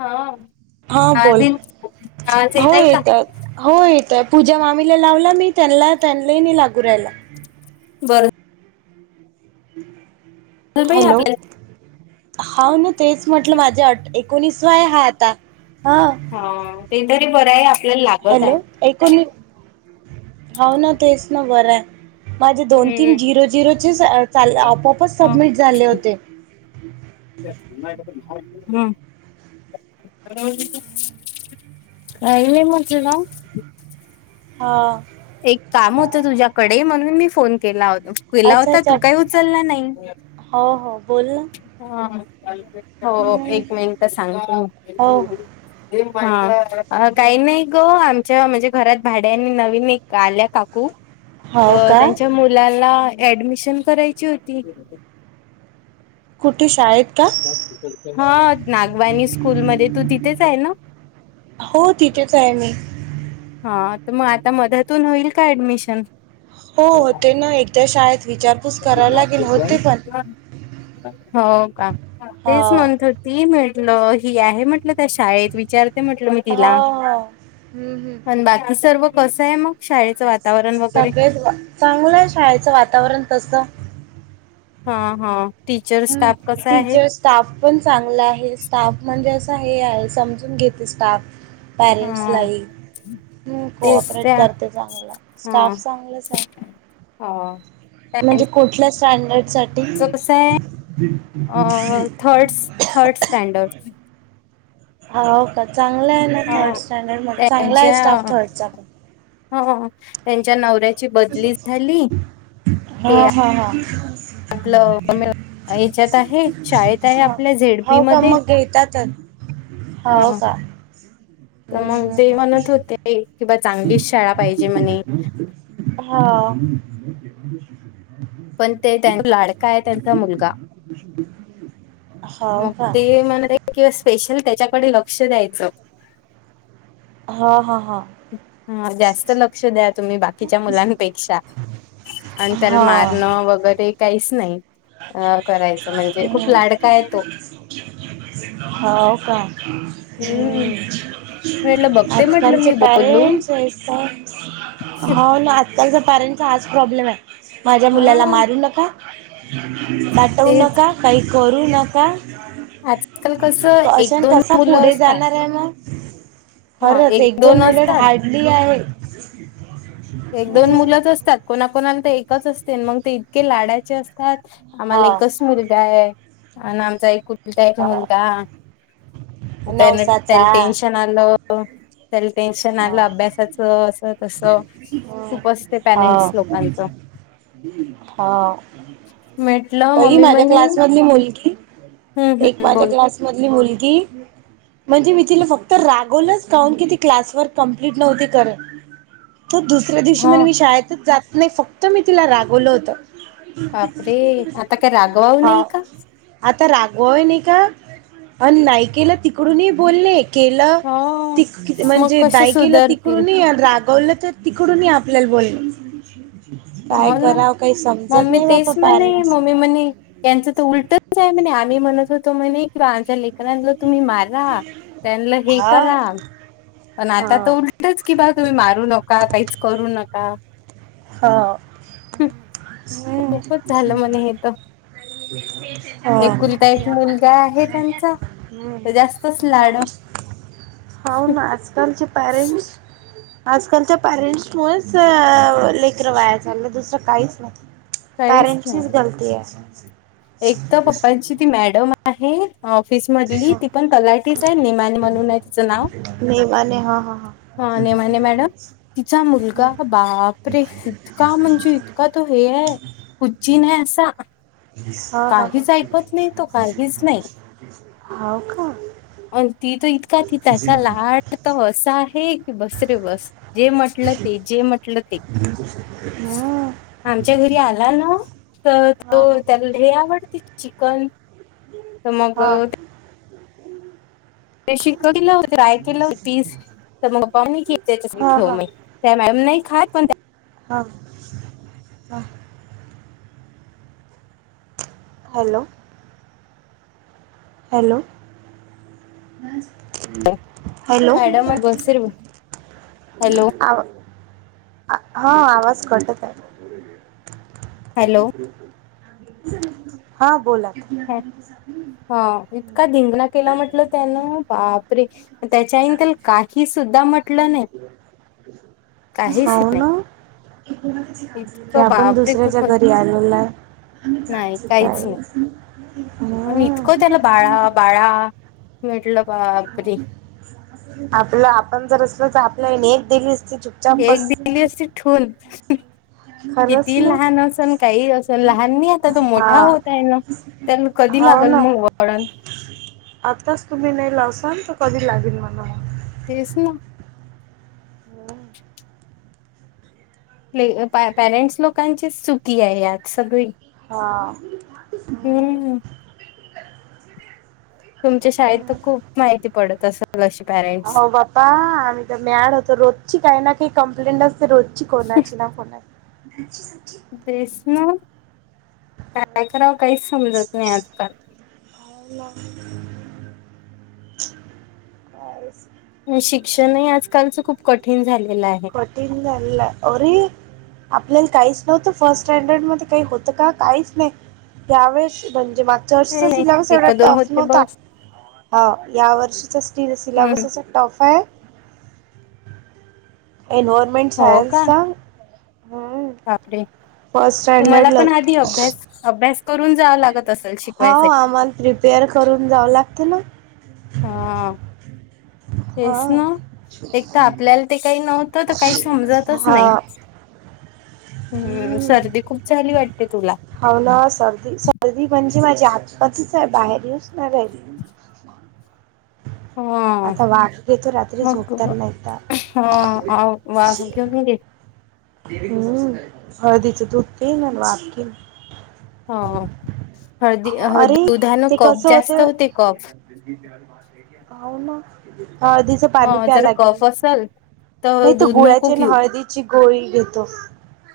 हा हा बोल आज आज हो येतय का. येतात हो येतंय पूजा मामीला लावला मी त्यांना त्यांला नाही लागू राहिला. बरं. हम्. आपल्या हा ना तेच म्हटलं माझ्या अ एकोणीसवा आहे हा आता ह. हा ते तरी बरं आहे आपल्याला लागत आहे. ऐकोण होव ना तेच ना बरं आहे. माझे दोन तीन हम्म. झिरो झिरो चे आपआपच हम्म सबमिट झाले होते. [inaudible] [inaudible] हां एक काम होतं तुझ्याकडे म्हणून मी फोन केला होतो. केेला अच्छा होता अच्छा तू काही उचलला नाही. हो हो बोल ना हा हो हम्म एक मिनिट सांगते. हो हो ह काही नाही ग आमच्या म्हणजे घरात भाड्या आणि नवीन एक. आल्या काकू हो तर का त्यांच्या मुलाला. ऍडमिशन करायची होती. कुठे शाळेत. का हा नागवानी स्कूल मध्ये तू तिथेच आहे ना. हो तिथेच आहे मी हा तर मग आता मध्यातून होईल का ऍडमिशन हो होते ना एकदा शाळेत विचारपूस करावी लागेल होते पण हो का हा तेच म्हंथ ती म्हटलं ही आहे म्हटलं त्या शाळेत विचारते म्हटलं मी हा हा हम्म हम्म त बाकी सर्व कस आहे मग शाळेच सगळे चांगलं आहे शाळेचं वातावरण तस हा हा टीचर हम् स्टाफ कसा आहे? टीचर्स स्टाफ पण चांगला आहे स्टाफ म्हणजे असं हे आहे समजून घेते स्टाफ हा पॅरेंट्सलाही तेच कोऑपरेट त्या करते चांगलं हा स्टाफ चांगलंच आहे हा म्हणजे त्यांचं कुठल्या स्टँडर्ड साठी थर्डस थर्डस स्टँडर्ड ह हो का चांगलं आहे ना हा थर्ड स्टँडर्ड म चांगला आहे त्यांच्या स्टाफ थर्डचा हो त्यांच्या नवऱ्या हा ते हा हा आपलं हच्यात आहे शाळेत आहे आपल्या झेडपी मध्ये पतात हाव हा का तर मग ते म्हणत ह होते कि बा ह चांगलीच शाळा पाहिजे म्हणे ह न हा पण ते त्यां लाडका आहे त्यांचा मुलगा ह मग ते मला किंवा स्पेशल त्याच्याकडे लक्ष द्यायचं हा हा हां ह जास्त लक्ष द्या तुम्ही बाकीच्या मुलांपेक्षा आणि त्याला हा मारणं वगैरे काहीच नाही अ करायचं ह म्हणजे खूप लाडका आहे तो हाव का हम्म म्हटलं बघते म्हटलं आजकालचे मी पॅ बोलून फ्रेंड्स वेलकम हाव ना आजकालचा पॅरेंट्चा हाच प्रॉब्लेम आहे माझ्या मुलाला हा मारू नका दटवू तेच नका. काही करू नका आजकाल कसं तो एक अशन दोन कसा मुलं पुढे असतात जाणार आहे ना खरंच एक दोन मिनिट हार्डली आहे एक दोन मुलंच हम्म असतात कोणाकणाला तर एकच असते मग ते इतके लाडायचे असतात हा आम्हाला एकच मुलगा आहे आणि आमचा एक कु य काल हा का नवसाचा टेनशन लं त्या टेन्शन हा आलं अभ्यासाच अस तस हा हा म्हटलं पई मम्मी माझ्या म्हणे क्लास मधली मुलगी हम्म हम्म बोल. मधली मुलगी, म्हणजे मी तिला फक्त रागावलस काहून की ती क्लास कप्लीट न्हवती करत. मग दुसऱ्या दिवशी हा म्हने मी शाळेत जात नाही फक्त तर मी तिला रागवलं होतं. बापरे! आता काय रागवाव हा नाही का? आता रागवाय नाही का? अन नायकेला तिकडूनही बोलणे. केलं. हो ती की मग -म्हणजे कसे दाय केल सुधरतील तिकडून ही रागवलं तर तिकडून ही आपल्याला बोलणच. हो काय ना कराव काय समजत नाही बापा पॅरेंट्सच. [unintelligible] त्यांचं तर उलटच आहे म्हणे, आम्ही म्हणत होतो म्हणे क आमच्या लेख लेकरांना तुम्ही मारा, त्यांनला हे हा करा पण आता तर हा उलटच की बा, तुम्ही मारू नका काहीच करू नका. हा, हम्म. खूपच झालं म्हणे हे तर ह, एकुलता एक मुलगा आहे त्यांचा तर जास्तच हो. लाड हाव ना, आजकालचे पॅरेंट्स. आजकालच्या पॅरेंट्स मुळेच चित्र वाया चाललं, दुसरं काहीच नाही पॅरेंट्चीच गलती आहे. एकदा पप्पांची ती मॅडम आहे ऑफिस मधली. हो ती पण तलाठीचाय निमानि म्हणून हाय तिचं नाव. निमाणी हा हा हा. ह नेमाने मॅडम. तिचा मुलगा बापरे! इतका म्हणजे अका तू हे हाय. [unintelligible] असा. ह काहीच ह. ऐकत नाही तो काहीच नाही हाव का? अ ती त इतका ती त्याचा लाट तर असा आहे, की बसरे बस. जे म्हटलं ते, जे म्हटलं ते. आमच्या घरी आला ना हो. तर तो त्याला हे आवडते, चिकन तर मग हा ते शिकविल ट्राय केलं हो पीस. तर मग पाह की त्याच्या हा ठेव हा मग. त्या मॅडम नाही खात पण हा हा. हॅलो! हॅलो! बस हम. मॅडम मग [unintelligible] आवा हा आवाज कट होत आहे. हॅलो हा, बोला. हा इतका धिंगणा केला म्हटलं त्यानं बापरे! त्याच्या आई त्याला काही सुद्धा म्हट काहीच हाव नाही ना, ते इतकं आपण बापरे दुसऱ्याच्या खूपच घरी आलेलो आहे. काहीच नाही. आणि इतकं त्याला बाळा बाळा म्हटलं बापरे! आपलं आपण जर असल तर, आपल्या एक दिली असती चुपचाप एक बस दिली असती ठेवून. खरंच किती ना लहान असन काही असन लहान नाही आता तो, मोठा होत हा आहे ना. त्यांना कधी हो लागल ना मग वळण? आताच तुम्ही नाही लावसाल तर, कधी लागेल म हा. तेच ना. हो ना, आपले पॅरेंट्स लोकांचीच चुकी आहे यात सगळी. हा हम्म त तुमच्या शाळेत तर खूप माहिती पडत असं लशी पॅ हो बापा आम्ही तर म्याड होतो रोजची काही ना काही कंमप्लेंट अस रोजची कोणाची ना कोणाची बसन कायकराव काहीच समजत नाही आजकाल ह ना शिक्षणही आजकालचं खूप कठीण झालेलं आहे प्रोटीन रे आपल्याला काहीच नव्हतं फर्स्ट स्टँडर्ड मध्ये काही होतं काहीच नाही त्यावेेळेस म्हणजे मागच्यार्षच असिल्यामुळे एवढ एक दोन टफ होते नव्हता बस ह या वर्षीचा्ट हम्म सिलेबस असा टॉफ आहे एनवायर्मेंट सायनसचा पडे फर्स्ट तुम्हाला स्टँडर्डला पण आधी अभ्यास अभ्यास करून जावं लागत असेल शिकवायसाठी मंत्री पेअर करून जावं लागते ना हा हा हेच ना एक तर आपल्याला ते काही नव्हत तर तर काही समजतच नाही हा हम्म सर्दी खूप झाली वाटते तुला हो ना सर्दी सर्दी म्हणजे माझी आतपातीच आहे बाहेर येऊचणार राहिली हा आता वाघ घेतो रात्री मग झोपता नाहीता हा आ वास घेन र हम्म हळदीचं दूध के वाप हो हळदी अरे दुधानं ते कफ कसं जास्त होते कफ ना हदी त पाणी हा प्या जर लागेल कफ नाही असल नाही तर दूध नको गुळ्याच्या घेऊ हळदीची गोळी घेतो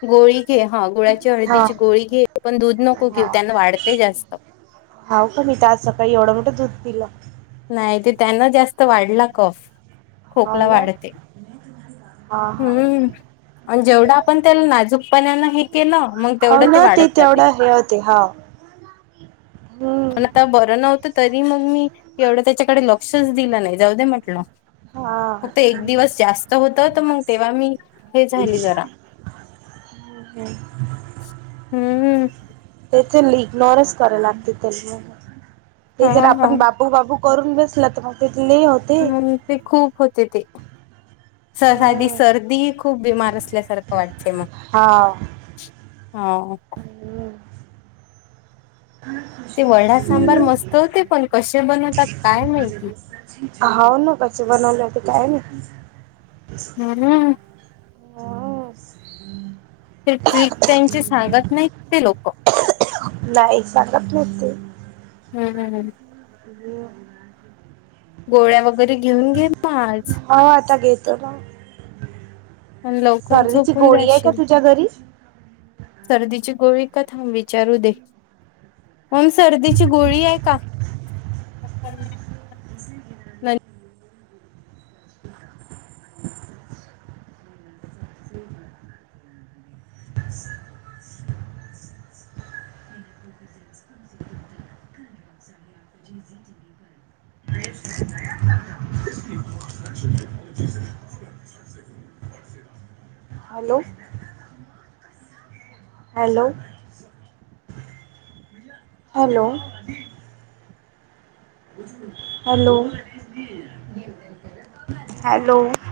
गोळी घे हा गुळाची हा हळदीची गोळी घे पण दूध नको घेऊ त्यांना वाढते जास्त होा का मी तर आज सकाळी एवढं मोठं दूध पिलं नाही ते त्यांना जास्त वाढला कफ खोकला वाढते ह हा त्या नाजूकपणान हे केलं मग हाव तेवढं ते ना वाढत जाते तेवढं हे होते हा मण आता बरं नव्हतं तरी मग मी एवढं त्याच्याकडे लक्षच दिलं नाही जाऊ देे म्हटलं हा फक्त एक दिवस जास्त होत तर मग तेव्हा मी हे झाली जरा हम्म ह तेथ इग्नोरच करायला लागते त्यां ते हा ज हा आपण बा बाबू करून बेसला तर मग तिथ ल होत ह ते खूप होते ते स आधी हम्म सर्दी खूप बीमार असल्यासारखं वाटतेंय मग हा ह हम्म ते वडा सांबार मस्त होते पण कसे बनवतात काय माहिती हा न कस बनवल होत काय न ह हम्म ते ट्रिक त्यांची सांगत नाही ते लोक नाही सांगत होते हम् हम हम जे गोळ्या वगैरे घेऊन घे माज हो आता घेतो म आणि लवकर सर्दीची झोपून गोळी आहे का जाशील. तुझ्या घरी सर्दीची गोळी का थांब विचारू दे होम सर्दीची गोळी आहे का? Hello hello hello hello hello